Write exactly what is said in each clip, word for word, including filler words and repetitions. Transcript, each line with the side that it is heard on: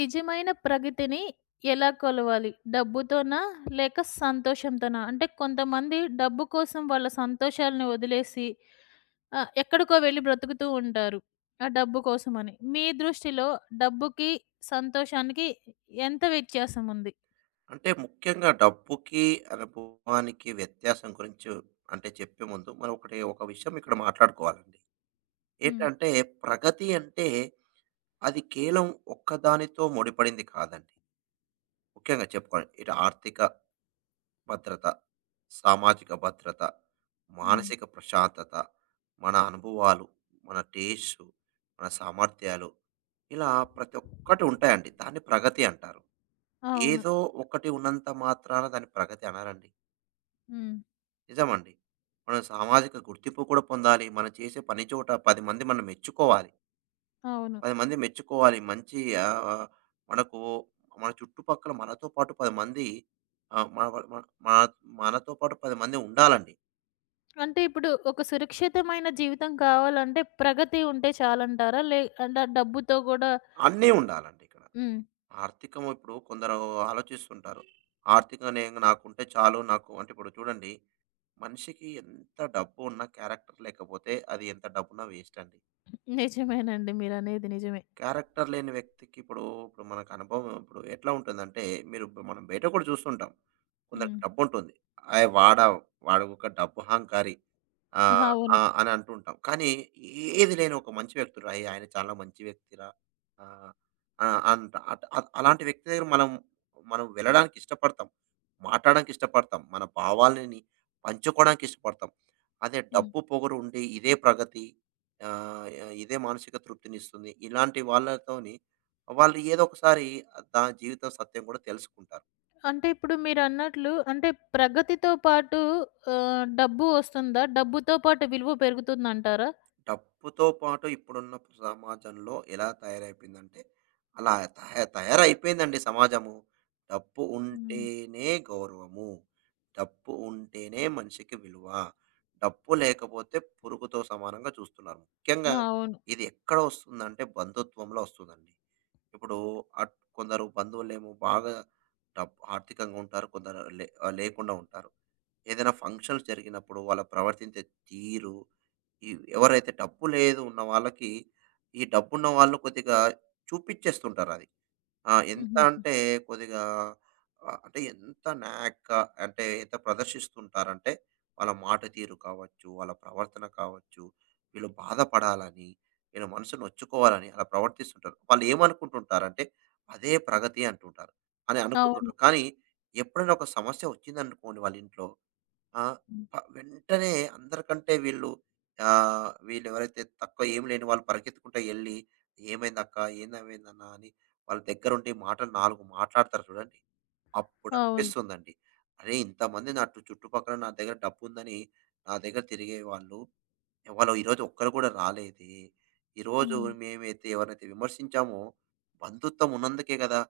left: నిజమైన ప్రగతిని ఎలా కొలవాలి? డబ్బుతోనా? లేక సంతోషంతోనా? అంటే కొంతమంది డబ్బు కోసం వాళ్ళ సంతోషాలను వదిలేసి ఆహ్, ఎక్కడికో వెళ్లి బ్రతుకుతూ ఉంటారు. ఆ డబ్బు కోసమని. మీ దృష్టిలో డబ్బుకి, సంతోషానికి ఎంత వ్యత్యాసం ఉంది?
right: అంటే ముఖ్యంగా డబ్బుకి, అనుభవానికి వ్యత్యాసం గురించి అంటే చెప్పే ముందు మనం ఒకటి ఒక విషయం ఇక్కడ మాట్లాడుకోవాలండి.
left: హ్మ్.
right: ఏంటంటే ప్రగతి అంటే అది కేవలం ఒక్కదానితో ముడిపడింది కాదండి. ముఖ్యంగా చెప్పుకోవాలి ఇటు ఆర్థిక భద్రత, సామాజిక భద్రత,
left: హ్మ్.
right: మానసిక ప్రశాంతత, మన అనుభవాలు, మన టేస్టు, మన సామర్థ్యాలు ఇలా ప్రతి ఒక్కటి ఉంటాయండి. దాన్ని ప్రగతి అంటారు.
left: అవును.
right: ఏదో ఒకటి ఉన్నంత మాత్రాన దాన్ని ప్రగతి అనరండి.
left: హ్మ్.
right: నిజమండి. మనం సామాజిక గుర్తింపు కూడా పొందాలి. మనం చేసే పని చోట పది మంది మనం మెచ్చుకోవాలి.
left: అవును.
right: పది మంది మెచ్చుకోవాలి. మంచి ఆహ్, మనకు మన చుట్టుపక్కల మనతో పాటు పది మంది ఆహ్, మన మన మన మనతో పాటు పది మంది ఉండాలండి.
left: అంటే ఇప్పుడు ఒక సురక్షితమైన జీవితం కావాలంటే ప్రగతి ఉంటే చాలంటారా? లే అంటే ఆ డబ్బుతో గూడా.
right: అన్నీ ఉండాలండి ఇక్కడ.
left: హ్మ్.
right: ఆర్థికం ఇప్పుడు కొందరు ఆలోచిస్తుంటారు. ఆర్థికంగా నేను నాకుంటే చాలు నాకు అంటే ఇప్పుడు చూడండి, మనిషికి ఎంత డబ్బు ఉన్నా క్యారెక్టర్ లేకపోతే అది ఎంత డబ్బున్నా వేస్ట్ అండి.
left: నిజమేనండి, మీరనేది నిజమే.
right: క్యారెక్టర్ లేని వ్యక్తికి ఇప్పుడు, ఇప్పుడు మనకు అనుభవం ఇప్పుడు ఎట్లా ఉంటుందంటే, మీరు ఇప్పుడు మనం బయట కూడా చూస్తుంటాం. కొందరికి
left: హ్మ్.
right: డబ్బుంటుంది. "అయ్ వాడా, వాడు ఒక డబ్బు అహంకారి." ఆ! ఆ!
left: అవును.
right: అని అంటుంటాం. కానీ ఏది లేని ఒక మంచి వ్యక్తుడు. అయ్! ఆయన చాలా మంచి వ్యక్తిరా. ఆహ్, ఆ! అంత అట్ అట్ అలాంటి వ్యక్తి దగ్గర మనం, మనం వెళ్ళడానికి ఇష్టపడతాం. మాట్లాడడానికి ఇష్టపడతాం. మన భావాలని పంచుకోవడానికి ఇష్టపడతాం. అదే
left: హ్మ్.
right: డబ్బు పొగరు ఉండి ఇదే ప్రగతి, ఆహ్, ఇదే మానసిక తృప్తినిస్తుంది. ఇలాంటి వాళ్ళతోని వాళ్ళు ఏదో ఒకసారి దా జీవితం సత్యం కూడా తెలుసుకుంటారు.
left: అంటే ఇప్పుడు మీరన్నట్లు అంటే ప్రగతితో పాటు ఆహ్, డబ్బు వస్తుందా? డబ్బుతో పాటు విలువ పెరుగుతుందంటారా?
right: డబ్బుతో పాటు ఇప్పుడున్న సమాజంలో ఎలా తయారైపోయిందంటే, అలా తయ తయారైపోయిందండి సమాజము. డబ్బు
left: హ్మ్.
right: ఉంటేనే గౌరవము. డబ్బు ఉంటేనే మనిషికి విలువ. డబ్బు లేకపోతే పురుగుతో సమానంగా చూస్తున్నారు. ముఖ్యంగా
left: అవును.
right: ఇది ఎక్కడ వస్తుందంటే బంధుత్వంలో వస్తుందండి. ఇప్పుడు అట్ కొందరు బంధువులేమో బాగా డబ్ ఆర్థికంగా ఉంటారు. కొందరు లే ఆహ్, లేకుండా ఉంటారు. ఏదైనా ఫంక్షన్స్ జరిగినప్పుడు వాళ్ళు ప్రవర్తించే తీరు, ఈ ఎవరైతే డబ్బు లేదు ఉన్న వాళ్ళకి, ఈ డబ్బున్న వాళ్ళు కొద్దిగా చూపిచ్చేస్తుంటారది. ఆ! ఎంత
left: హుహుహు.
right: అంటే కొద్దిగా ఆహ్, అంటే ఎంత నాయాక్‌గా అంటే ఎంత ప్రదర్శిస్తుంటారంటే, వాళ్ళ మాట తీరు కావచ్చు, వాళ్ళ ప్రవర్తన కావచ్చు, వీళ్ళు బాధపడాలని, వీళ్ళ మనసు నొచ్చుకోవాలని అలా ప్రవర్తిస్తుంటారు. వాళ్ళు ఏమనుకుంటుంటారంటే, అదే ప్రగతి అంటుంటారు అని
left: అవును.
right: అనుకుంటుంటారు. కానీ ఎప్పుడైనా ఒక సమస్య వచ్చిందనుకోండి వాళ్ళ ఇంట్లో, ఆ!
left: హ్మ్.
right: ప వెంటనే అందరికంటే వీళ్ళు, ఆహ్, వీళ్ళెవరైతే తక్కువ ఏమి లేని వాళ్ళు పరిగెత్తుకుంటా ఎళ్లి, "ఏమైందక్కా? ఏందేమైందన్నా?" అని వాళ్ళ దగ్గరుండి మాటలు నాలుగు మాట్లాడతారు చూడండి.
left: అవును.
right: అప్పుడనిపిస్తుందండి, అరే! ఇంతమంది నా టు చుట్టుపక్కల నా దగ్గర డబ్బుందని నా దగ్గర తిరిగేవాళ్ళు ఎవరు ఈరోజు ఒక్కరు కూడా రాలేదే. ఈరోజు
left: హ్మ్.
right: మేమైతే ఎవరినైతే విమర్శించామో, బంధుత్వం ఉన్నందుకే గదా!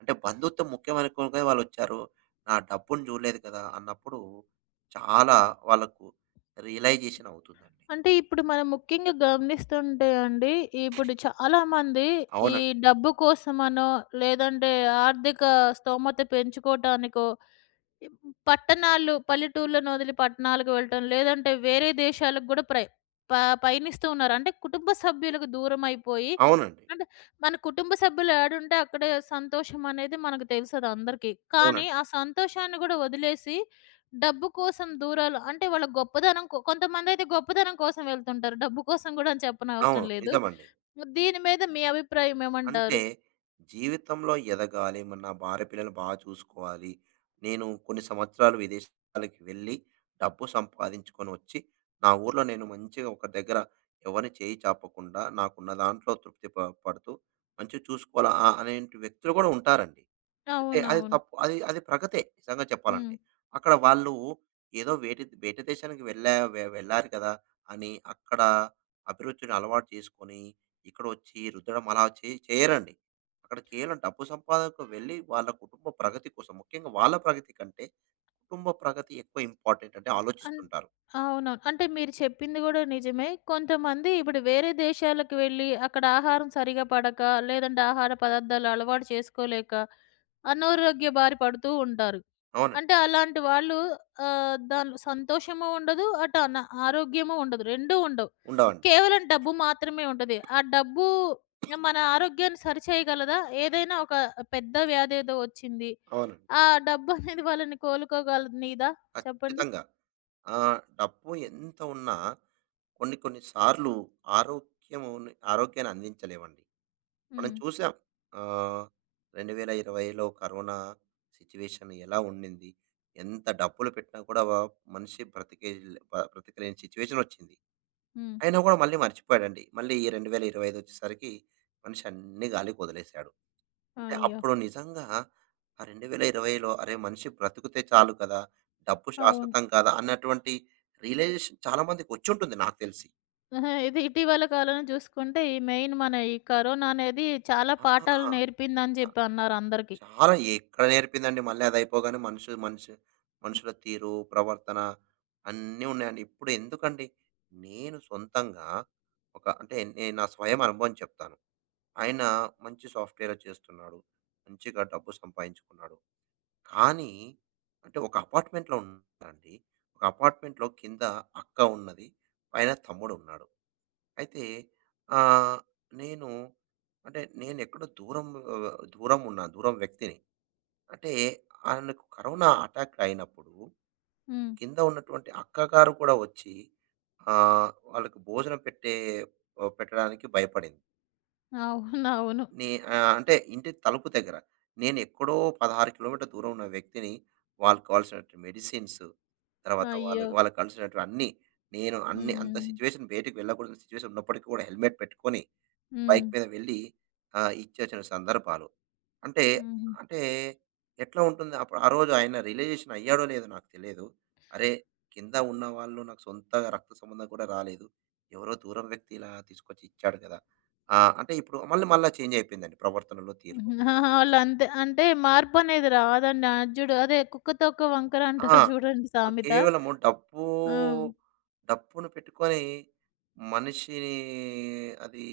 right: అంటే బంధుత్వం ముఖ్యమనుకోగా వాళ్ళొచ్చారు. నా డబ్బుని చూడలేదు కదా! అన్నప్పుడు చాలా వాళ్ళకు రియలైజేషన్ అవుతుందండి.
left: అంటే ఇప్పుడు మనం ముఖ్యంగా గమనిస్తుంటే అండి, ఇప్పుడు చాలామంది ఈ
right: అవునండి.
left: డబ్బు కోసమనో, లేదంటే ఆర్థిక స్తోమత పెంచుకోవటానికో ఇప్ పట్టణాలు పల్లెటూర్లను వదిలి పట్టణాలకు వెళ్ళటం, లేదంటే వేరే దేశాలకు గూడా ప్రయ ప పయనిస్తూ ఉన్నారు. అంటే కుటుంబ సభ్యులకు దూరమైపోయి,
right: అవునండి.
left: అంటే మన కుటుంబ సభ్యులు ఏడుంటే అక్కడే సంతోషం అనేది మనకు తెలుసదందరికీ. కానీ
right: అవునండి.
left: ఆ సంతోషాన్ని గూడా వదిలేసి, డబ్బు కోసం దూరాలు, అంటే వాళ్ళ గొప్పదనం కొ కొంతమందయితే గొప్పదనం కోసం వెళ్తుంటారు. డబ్బు కోసం గూడా అని
right: అవును.
left: చెప్పనవసరం లేదు.
right: నిజమండి.
left: దీని మీద మీ అభిప్రాయం
right: అంటే
left: ఏమంటారు?
right: జీవితంలో ఎదగాలి. మరి నా భార్య పిల్లలు బాగా చూసుకోవాలి. నేను కొన్ని సంవత్సరాలు విదేశాలకు వెళ్ళి డబ్బు సంపాదించుకొని వచ్చి, నా ఊర్లో నేను మంచిగా ఒక దగ్గర ఎవరిని చేయి చాపకుండా నాకున్న దాంట్లో తృప్తి ప పడుతూ మంచిగా చూసుకోవాలా, ఆహ్, అనేటి వ్యక్తులు కూడా ఉంటారండి. అంటే అది
left: అవునవును.
right: తప్పు. అది అది ప్రగతే నిజంగా
left: హ్మ్.
right: చెప్పాలంటే. అక్కడ వాళ్ళు ఏదో వేటి వేటి దేశానికి వెళ్ళా వె వెళ్లారు కదా! అని అక్కడ అభిరుచిని అలవాటు చేసుకొని, ఇక్కడొచ్చి రుద్దడం అలా చే చేయరండి. అక్కడ కేవలం డబ్బు సంపాదనకు వెళ్ళి వాళ్ళ కుటుంబ ప్రగతి కోసం, ముఖ్యంగా వాళ్ళ ప్రగతి కంటే, కుటుంబ ప్రగతి ఎక్కువ ఇంపార్టెంట్ అంటే
left: అన్
right: ఆలోచిస్తుంటారు.
left: అవునవును. అంటే మీరు చెప్పింది గూడా నిజమే. కొంతమంది ఇప్పుడు వేరే దేశాలకు వెళ్ళి అక్కడ ఆహారం సరిగా పడక, లేదంటే ఆహార పదార్థాలు అలవాటు చేసుకోలేక, అనారోగ్య బారి పడుతూ ఉంటారు.
right: అవునండి.
left: అంటే అలాంటి వాళ్ళు ఆహ్, దానిలో సంతోషము ఉండదు, అటు అన ఆరోగ్యము ఉండదు. రెండూ ఉండవు.
right: ఉండవండి.
left: కేవలం డబ్బు మాత్రమే ఉంటది. ఆ డబ్బు మన ఆరోగ్యాన్ని సరిచేయగలదా? ఏదైనా ఒక పెద్ద వ్యాధేదో వచ్చింది.
right: అవునండి.
left: ఆ డబ్బనేది వాళ్ళని కోలుకోగలనీదా? చెప్పండి.
right: ఖచ్చితంగా. ఆహ్, డబ్బు ఎంత ఉన్నా కొన్ని కొన్ని సార్లు ఆరోగ్యముని ఆరోగ్యాన్ని అందించలేవండి. మనం
left: హ్మ్.
right: చూసాం. ఆహ్, రెండు వేల ఇరవైలో కరోనా సిట్యుయేషన్ ఎలా ఉండింది? ఎంత డబ్బులు పెట్టినా కూడా వ మనిషి బ్రతికే బ బ్రతకలేని సిట్యుయేషనొచ్చింది.
left: హ్మ్.
right: అయినా కూడా మళ్ళీ మర్చిపోయాడండి. మళ్ళీ ఈ రెండు వేల ఇరవై ఐదు వచ్చేసరికి మనిషి అన్నీ గాలికి వదిలేసాడు. అంటే
left: అయ్యో!
right: అప్పుడు నిజంగా ఆ రెండు వేల ఇరవైలో, అరే! మనిషి బ్రతికితే చాలు కదా! డబ్బు
left: అవును.
right: శాశ్వతం కాదా! అన్నటువంటి రియలైజేషన్ చాలా మందికొచ్చుంటుంది నాకు తెలిసి.
left: ఆహా! ఇది ఇటీవల కాలంలో చూసుకుంటే, ఈ మెయిన్ మన ఈ కరోనా అనేది చాలా పాఠాలు నేర్పిందని
right: ఆ!
left: చెప్పి అన్నారు అందరికి.
right: చాలా ఎక్కడ నేర్పిందండి. మళ్ళీ అదయిపోగానే మనుషు మనిషి మనుషుల తీరు, ప్రవర్తన అన్నీ ఉన్నాయండి. ఇప్పుడు ఎందుకండి, నేను సొంతంగా ఒక అంటే నేను నా స్వయం అనుభవం చెప్తాను. ఆయన మంచి సాఫ్ట్‌వేర్ చేస్తున్నాడు. మంచిగా డబ్బు సంపాదించుకున్నాడు. కానీ అంటే ఒక అపార్ట్మెంట్‌లో ఉన్నారండి. ఒక అపార్ట్మెంట్‌లో కింద అక్క ఉన్నది. పైన తమ్ముడు ఉన్నాడు. అయితే ఆహ్, నేను అంటే నేనెక్కడో దూరం, ఆహ్, దూరం ఉన్నా. దూరం వ్యక్తిని. అంటే ఆయనకు కరోనా అటాక్ అయినప్పుడు
left: హ్మ్.
right: కింద ఉన్నటువంటి అక్కగారు కూడా వచ్చి, ఆహ్, వాళ్ళకి భోజనం పెట్టే ఆహ్, పెట్టడానికి భయపడింది.
left: అవునవును.
right: నే ఆహ్, అంటే ఇంటి తలుపు దగ్గర. నేను ఎక్కడో పదహారు కిలోమీటర్ల దూరం ఉన్న వ్యక్తిని, వాళ్ళు కావాల్సినటువంటి మెడిసిన్స్, తర్వాత వాళ్ళ
left: అయ్యో!
right: వాళ్ళకి కావాల్సినటువంటి అన్నీ, నేను అన్ని అంత
left: హ్మ్.
right: సిట్యుయేషన్, బయటికి వెళ్ళకూడని సిట్యుయేషన్ ఉన్నప్పటికి కూడా హెల్మెట్ పెట్టుకొని
left: హ్మ్.
right: బైక్ మీద వెళ్ళి, ఆహ్, ఇచ్చొచ్చిన సందర్భాలు. అంటే,
left: హుహు.
right: అంటే ఎట్లా ఉంటుంది అప్పుడు ఆ రోజు ఆయన రియలైజేషన్ అయ్యాడో లేదో నాకు తెలీదు. అరే! కింద ఉన్నవాళ్ళు నాకు సొంత రక్త సంబంధం కూడా రాలేదు. ఎవరో దూరం వ్యక్తి ఇలా తీసుకొచ్చి ఇచ్చాడు కదా! ఆ! అంటే ఇప్పుడు మళ్ళీ మళ్ళా చేంజ్ అయిపోయిందండి ప్రవర్తనలో, తీరులో.
left: ఆహా! వాళ్ళంతే. అంటే మార్పనేది రాదండి. అది చూడు, అదే కుక్క తోక వంకర
right: ఆ!
left: అంటారు చూడండి
right: ఇప్పుడు
left: సామెత.
right: కేవలము డబ్బు,
left: హ్మ్.
right: డబ్బును పెట్టుకొని మనిషిని, అది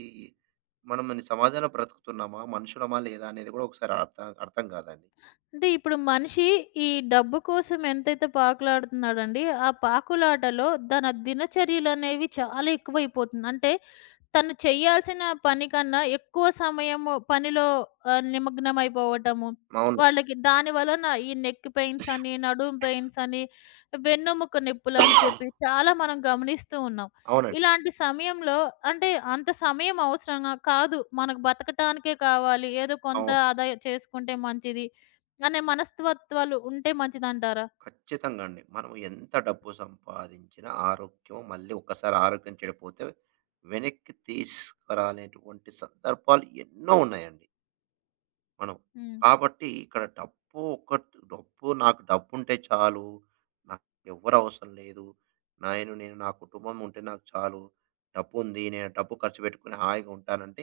right: మనం ఈ సమాజంలో బ్రతుకుతున్నామా? మనుషులమా? లేదా? అనేది కూడా ఒకసారి అర్థం అర్థం కాదండి.
left: అంటే ఇప్పుడు మనిషి ఈ డబ్బు కోసం ఎంతైతే పాకులాడుతున్నాడండి, ఆ పాకులాటలో తన దినచర్యలనేవి చాలా ఎక్కువైపోతుంది. అంటే తను చేయాల్సిన పని కన్నా ఎక్కువ సమయము పనిలో ఆహ్, నిమగ్నమైపోవటము.
right: అవును.
left: వాళ్ళకి దాని వలన ఈ నెక్ పెయిన్స్ అని, నడుము పెయిన్స్ అని, వెన్నెముక నొప్పులని చెప్పి చాలా మనం గమనిస్తూ ఉన్నాం.
right: అవునండి.
left: ఇలాంటి సమయంలో అంటే అంత సమయం అవసరంగా కాదు. మనకు బతకటానికే కావాలి. ఏదో కొంత
right: అవును.
left: ఆదాయం చేసుకుంటే మంచిది అనే మనస్తత్వాలు ఉంటే మంచిదంటారా?
right: ఖచ్చితంగా అండి. మనం ఎంత డబ్బు సంపాదించినా ఆరోగ్యం, మళ్ళీ ఒక్కసారి ఆరోగ్యం చెడిపోతే వెనక్కి తీసుకురాలేటువంటి సందర్భాలు ఎన్నో ఉన్నాయండి మనం.
left: హ్మ్.
right: కాబట్టి ఇక్కడ డబ్బు ఒక డబ్బు, నాకు డబ్బుంటే చాలు. నాకు ఎవ్వరు అవసరం లేదు. నేను నేను నా కుటుంబం ఉంటే నాకు చాలు. డబ్బుంది. నేను డబ్బు ఖర్చు పెట్టుకొని హాయిగా ఉంటానంటే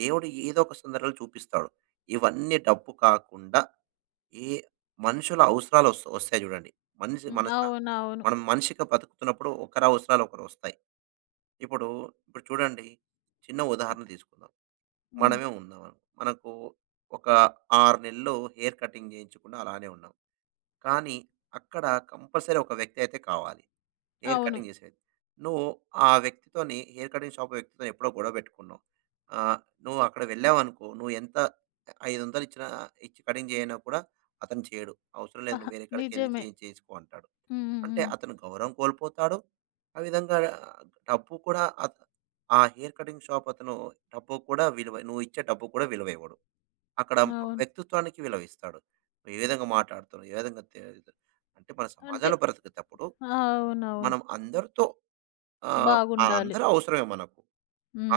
right: దేవుడు ఏదో ఒక సందర్భాలు చూపిస్తాడు. ఇవన్నీ డబ్బు కాకుండా ఈ మనుషుల అవసరాలు వస్ వస్తాయి చూడండి. మనిషి
left: హ్మ్.
right: మన స
left: అవునవును.
right: మనం మనిషిగా బతుకుతున్నప్పుడు ఒకరి అవసరాలు ఒకరొస్తాయి. ఇప్పుడు, ఇప్పుడు చూడండి, చిన్న ఉదాహరణ తీసుకుందాం.
left: హ్మ్.
right: మనమే ఉన్నాం. మనకు ఒక ఆరు నెలలు హెయిర్ కటింగ్ చేయించకుండా అలానే ఉన్నాం. కానీ అక్కడ కంపల్సరీ ఒక వ్యక్తి అయితే కావాలి, హెయిర్
left: అవును.
right: కటింగ్ చేసేది. నువ్వు ఆ వ్యక్తితోని హెయిర్ కటింగ్ షాప్ వ్యక్తితోని ఎప్పుడో గొడవ పెట్టుకున్నావు. ఆహ్, నువ్వు అక్కడ వెళ్ళావనుకో, నువ్వు ఎంత ఐదు వందలు ఇచ్చినా, ఇచ్చి కటింగ్ చేయనా కూడా అతను చేయడు. అవసరం లేదు,
left: అహా!
right: నువ్వు వేరే కాడికెళ్ళి
left: నిజమే.
right: చేయి చేసుకో అంటాడు.
left: హ్మ్. హ్మ్.
right: అంటే
left: హ్మ్.
right: అతను గౌరవం కోల్పోతాడు. ఆ విధంగా డబ్బు కూడా అత ఆ హెయిర్ కటింగ్ షాప్ అతను డబ్బు కూడా విలువ నువ్వు ఇచ్చే డబ్బు కూడా విలువ ఇవ్వడు. అక్కడ
left: అవును.
right: వ్యక్తిత్వానికి విలువ ఇస్తాడు. నువ్వు ఏ విధంగా మాట్లాడుతున్నావు? ఏ విధంగా తే అంటే మన
left: అంటే
right: సమాజంలో బ్రతికేటప్పుడు
left: అవునవును.
right: మనం అందరితో, ఆ! ఆ!
left: బాగుండాలి.
right: అందరూ అవసరమే మనకు.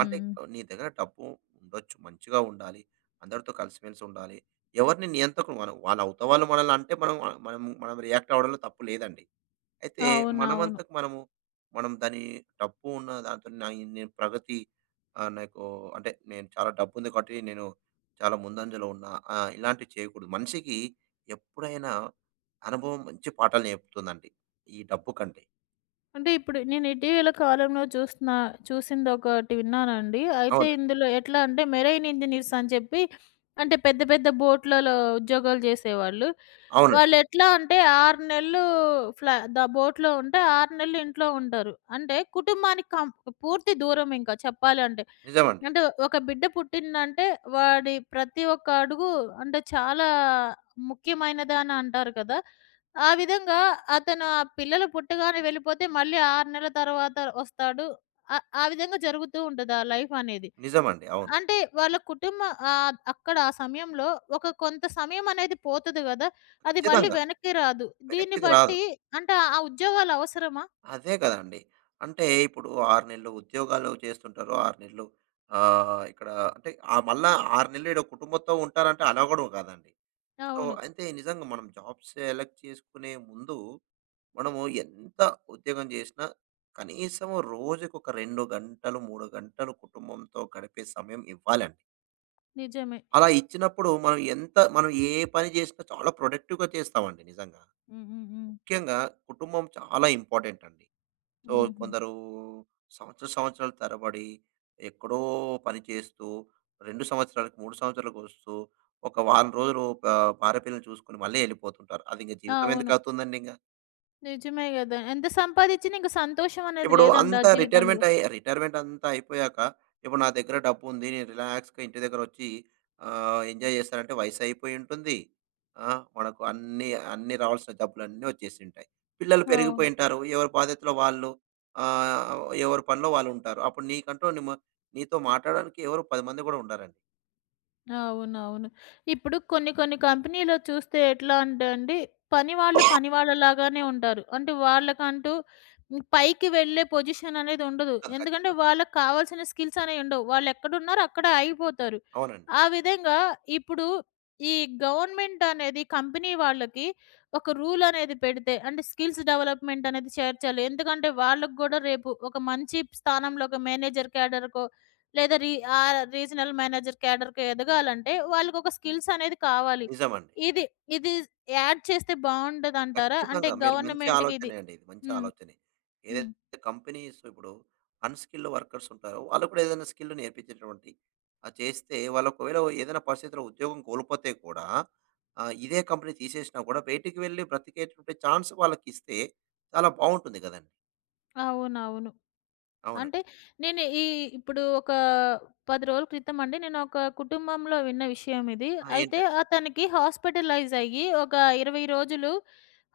right: అంటే నీ దగ్గర డబ్బు ఉండొచ్చు. మంచిగా ఉండాలి. అందరితో కలిసిమెలిసి ఉండాలి. ఎవరిని నియంతకుడు మనం, వాళ్ళ అవతల వాళ్ళు మనల్ని అంటే మనం, మనం మనం రియాక్ట్ అవ్వడంలో తప్పు లేదండి. అయితే
left: అవునవును.
right: మనమంతకు మనము మనం దాని డబ్బు ఉన్న దాంతో నా నేను ప్రగతి, ఆహ్, నాకు అంటే నేను చాలా డబ్బు ఉంది కాబట్టి నేను చాలా ముందంజలో ఉన్నా, ఆహ్, ఇలాంటివి చేయకూడదు. మనిషికి ఎప్పుడైనా అనుభవం మంచి పాఠాలు నేర్పుతుందండి, ఈ డబ్బు కంటే.
left: అంటే ఇప్పుడు నేను ఇటీవల కాలంలో చూసిన చూసిందొకటి విన్నానండి. అయితే
right: అవునండి.
left: ఇందులో ఎట్లా అంటే మెరైన్ ఇంజినీర్స్ అని చెప్పి అంటే పెద్ద పెద్ద బోట్‌లలో ఉద్యోగాలు జేసేవాళ్ళు.
right: అవునండి.
left: వాళ్ళెట్లా అంటే ఆరు నెలలు ఫ్లా ద బోట్‌లో ఉంటే ఆరు నెలలు ఇంట్లో ఉంటారు. అంటే కుటుంబానికి కం పూర్తి దూరం ఇంకా చెప్పాలంటే.
right: నిజమండి.
left: అంటే ఒక బిడ్డ పుట్టిందంటే వాడి ప్రతి ఒక్క అడుగు అంటే చాలా ముఖ్యమైనదని అంటారు కదా. ఆ విధంగా అతను ఆ పిల్లలు పుట్టగానే వెళ్ళిపోతే మళ్ళీ ఆరు నెలల తర్వాత వస్తాడు. ఆ ఆ విధంగా జరుగుతూ ఉంటది ఆ లైఫ్ అనేది.
right: నిజమండి. అవును.
left: అంటే వాళ్ళ కుటుంబ ఆహ్, అక్కడ ఆ సమయంలో ఒక కొంత సమయం అనేది పోతది గదా! అది మళ్ళీ
right: ఖచ్చితంగా.
left: వెనక్కి రాదు. దీన్ని
right: వెనక్కిది రాదు.
left: బట్టి అంటే ఆ ఉద్యోగాలు అవసరమా?
right: అదే కదండీ. అంటే ఇప్పుడు ఆరు నెలలు ఉద్యోగాలు చేస్తుంటారు. ఆరు నెలలు ఆహ్, ఇక్కడ అంటే, ఆహ్, మళ్ళా ఆరు నెలలు ఈడ కుటుంబంతో ఉంటారంటే అలా కూడా కాదండి. సో,
left: అవును.
right: అయితే నిజంగా మనం జాబ్ సెలెక్ట్ చేసుకునే ముందు మనము ఎంత ఉద్యోగం చేసినా కనీసం రోజుకొక రెండు గంటలు, మూడు గంటలు కుటుంబంతో గడిపే సమయం ఇవ్వాలండి.
left: నిజమే.
right: అలా ఇచ్చినప్పుడు మనం ఎంత మనం ఏ పని చేసినా చాలా ప్రొడక్టివ్‌గా చేస్తామండి నిజంగా.
left: హ్మ్. హ్మ్. హ్మ్.
right: ముఖ్యంగా కుటుంబం చాలా ఇంపార్టెంట్ అండి. సో,
left: హుహుహు.
right: కొందరు సంవత్సర సంవత్సరాల తరబడి ఎక్కడో పని చేస్తూ, రెండు సంవత్సరాలకు, మూడు సంవత్సరాలకొస్తూ, ఒక వారం రోజులు ప భార్య పిల్లల్ని చూసుకొని మళ్ళీ ఎళ్ళిపోతుంటారు. అదింక జీవితం ఎందుకు
left: అవును.
right: అవుతుందండింక?
left: నిజమే గదా! ఎంత సంపాదిచ్చినా ఇంక సంతోషం అనేది
right: ఇప్పుడు
left: లేదండి
right: అంత
left: ఆ జీవితంలో.
right: రిటైర్మెంట్ అయ్యి రిటైర్మెంట్ అంతా అయిపోయాక, ఇప్పుడు నా దగ్గర డబ్బుంది. నేను రిలాక్స్‌గా ఇంటి దగ్గరొచ్చి, ఆహ్, ఎంజాయ్ చేస్తానంటే వయసు అయిపోయి ఉంటుంది. ఆ! మనకు అన్నీ, అన్నీ రావాల్సిన డబ్బులన్నీ వచ్చేసింటాయి. పిల్లలు
left: అవును.
right: పెరిగిపోయింటారు. ఎవరి బాధ్యతలో వాళ్ళు, ఆహ్, ఎవరి పనిలో వాళ్ళుంటారు. అప్పుడు నీకంటూ నిమ నీతో మాట్లాడడానికి ఎవరు పది మంది కూడా ఉండరండి.
left: అవునవును. ఇప్పుడు కొన్ని కొన్ని కంపెనీలో చూస్తే ఎట్లా అంటే అండి, పని వాళ్ళు పని వాళ్ళలాగానే ఉంటారు. అంటే వాళ్ళకంటూ హ్మ్, పైకి వెళ్ళే పొజిషన్ అనేది ఉండదు.
right: కదా! ఖచ్చి
left: ఎందుకంటే వాళ్ళకి కావాల్సిన స్కిల్స్ అనేవి ఉండవు. వాళ్ళెక్కడున్నారో అక్కడే ఆగిపోతారు.
right: అవునండి.
left: ఆ విధంగా ఇప్పుడు ఈ గవర్నమెంట్ అనేది కంపెనీ వాళ్ళకి ఒక రూల్ అనేది పెడితే, అంటే స్కిల్స్ డెవలప్‌మెంట్ అనేది చేర్చాలి. ఎందుకంటే వాళ్ళకి గూడా రేపు ఒక మంచి స్థానంలో ఒక మేనేజర్ క్యాడర్‌కో లేదా రీ ఆహ్, రీజనల్ మేనేజర్ క్యాడర్‌కి ఎదగాలంటే వాళ్ళకొక స్కిల్స్ అనేది కావాలి.
right: నిజమండి.
left: ఇది ఇది యాడ్ చేస్తే బావుండదంటారా? అంటే
right: ఖచ్చితంగా. మీరు మంచి
left: గవర్నమెంట్‌కిది.
right: ఆలోచనే అండి ఇది. మంచి
left: హ్మ్.
right: ఆలోచనే.
left: హ్మ్.
right: ఏదైతే కంపెనీస్ ఇప్పుడు అన్‌స్కిల్డ్ వర్కర్స్ ఉంటారో, వాళ్ళకి కూడా ఏదైనా స్కిల్ నేర్పించేటువంటి అది చేస్తే, వాళ్ళు ఒకవేళ ఏదైనా పరిస్థితిలో ఉద్యోగం కోల్పోతే కూడా, ఆహ్, ఇదే కంపెనీ తీసేసినా కూడా బయటికి వెళ్లి బ్రతికేటువంటి ఛాన్స్ వాళ్ళకిస్తే చాలా బావుంటుంది గదండీ!
left: అవునవును. అంటే
right: అవునండి.
left: నేను ఈ ఇప్పుడు ఒక పది రోజుల క్రితం అండి నేను ఒక కుటుంబంలో విన్న విషయం ఇది.
right: ఆ!
left: అయితే
right: ఏంటండి?
left: అతనికి హాస్పిటలైజ్ అయ్యి ఒక ఇరవై రోజులు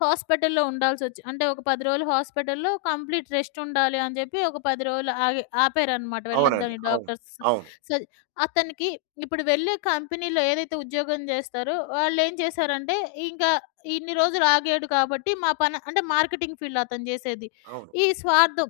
left: హాస్పిటల్‌లో ఉండాల్సొచ్చి, అంటే ఒక పది రోజులు హాస్పిటల్‌లో కంప్లీట్ రెస్ట్ ఉండాలి అని జెప్పి ఒక పది రోజులు ఆగి ఆపారనమాట,
right: అవునండి.
left: వెళ్ళొద్దని
right: అవును.
left: డాక్టర్స్.
right: అవును.
left: సర్ అతనికి ఇప్పుడు వెళ్ళే కంపెనీలో ఏదైతే ఉద్యోగం జేస్తారో వాళ్ళేం చేశారంటే ఇంకా ఇన్ని రోజులు ఆగాడు కాబట్టి మా పని అంటే మార్కెటింగ్ ఫీల్డ్‌లో అతను జేసేది.
right: అవును.
left: ఈ స్వార్థం,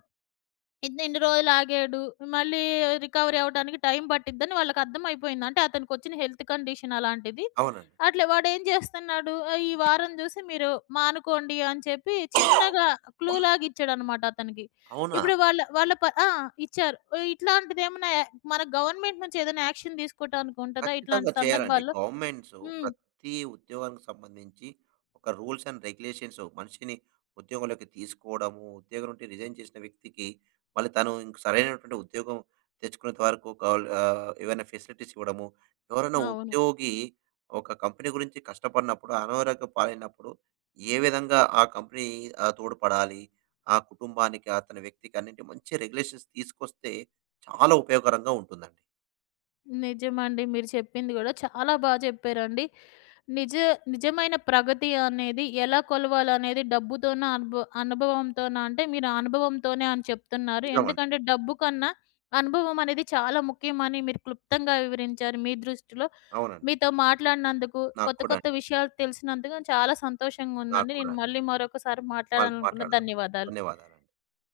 left: ఇతను ఇన్ని రోజులు ఆగాడు. మళ్ళీ రికవరీ అవ్వడానికి టైం పట్టిద్దని వాళ్ళకర్థమైపోయింది. అంటే అతనికొచ్చిన హెల్త్ కండిషన్ అలాంటిది.
right: అవునండి.
left: అట్లా వాడేం చేస్తున్నాడు, ఆహ్, ఈ వారం చూసి మీరు మానుకోండి అని చెప్పి చిన్నగా క్లూలాగా ఇచ్చాడనమాట అతనికి.
right: అవునా?
left: ఇప్పుడు వాళ్ళ వాళ్ళ ప ఆ! ఇచ్చారు. ఇట్లాంటిదేమన్నా యా మన గవర్నమెంట్ నుంచి ఏదైనా యాక్షన్ తీసుకోవటానికి ఉంటదా
right: ఖచ్చితంగా
left: ఇట్లాంటి
right: చేయాలండి.
left: సందర్భాల్లో?
right: గవర్నమెంట్సు
left: హ్మ్.
right: ప్రతి ఉద్యోగానికి సంబంధించి ఒక రూల్స్ అండ్ రెగ్యులేషన్స్, మనిషిని ఉద్యోగంలోకి తీసుకోవడము, ఉద్యోగం నుండి రిజైన్ చేసిన వ్యక్తికి మళ్ళీ తను ఇంక సరైనటువంటి ఉద్యోగం తెచ్చుకునేంత వరకు కావాల్ ఆహ్, ఏవైనా ఫెసిలిటీస్ ఇవ్వడము. ఎవరైనా
left: అవును.
right: ఉద్యోగి ఒక కంపెనీ గురించి కష్టపడినప్పుడు, అనారోగ్య పాలైనప్పుడు ఏ విధంగా ఆ కంపెనీ, ఆహ్, తోడ్పడాలి, ఆ కుటుంబానికి, ఆ తన వ్యక్తికి అన్నింటి మంచి రెగ్యులేషన్స్ తీసుకొస్తే చాలా ఉపయోగకరంగా ఉంటుందండి.
left: నిజమండి. మీరు చెప్పింది గూడా చాలా బా చెప్పారండి. నిజ నిజమైన ప్రగతి అనేది ఎలా కొలవాలనేది డబ్బుతోనా, అనుభ అనుభవంతోనా, అంటే మీరు అనుభవంతోనే అని చెప్తున్నారు.
right: నిజమండి.
left: ఎందుకంటే డబ్బు కన్నా అనుభవం అనేది చాలా ముఖ్యమని మీరు క్లుప్తంగా వివరించారు మీ దృష్టిలో.
right: అవునండి.
left: మీతో మాట్లాడినందుకు,
right: నాకు
left: కొత్త
right: కూడా
left: కొత్త
right: అండి.
left: విషయాలు తెలిసినందుకు చాలా సంతోషంగా
right: నాకు
left: ఉందండి.
right: కూడా
left: నేను
right: అండి.
left: మళ్ళీ మరొకసారి
right: మళ్ళీ
left: మాట్లాడాలనుకున్న,
right: మాట్లాడదాం.
left: ధన్యవాదాలు.
right: ధన్యవాదాలండి.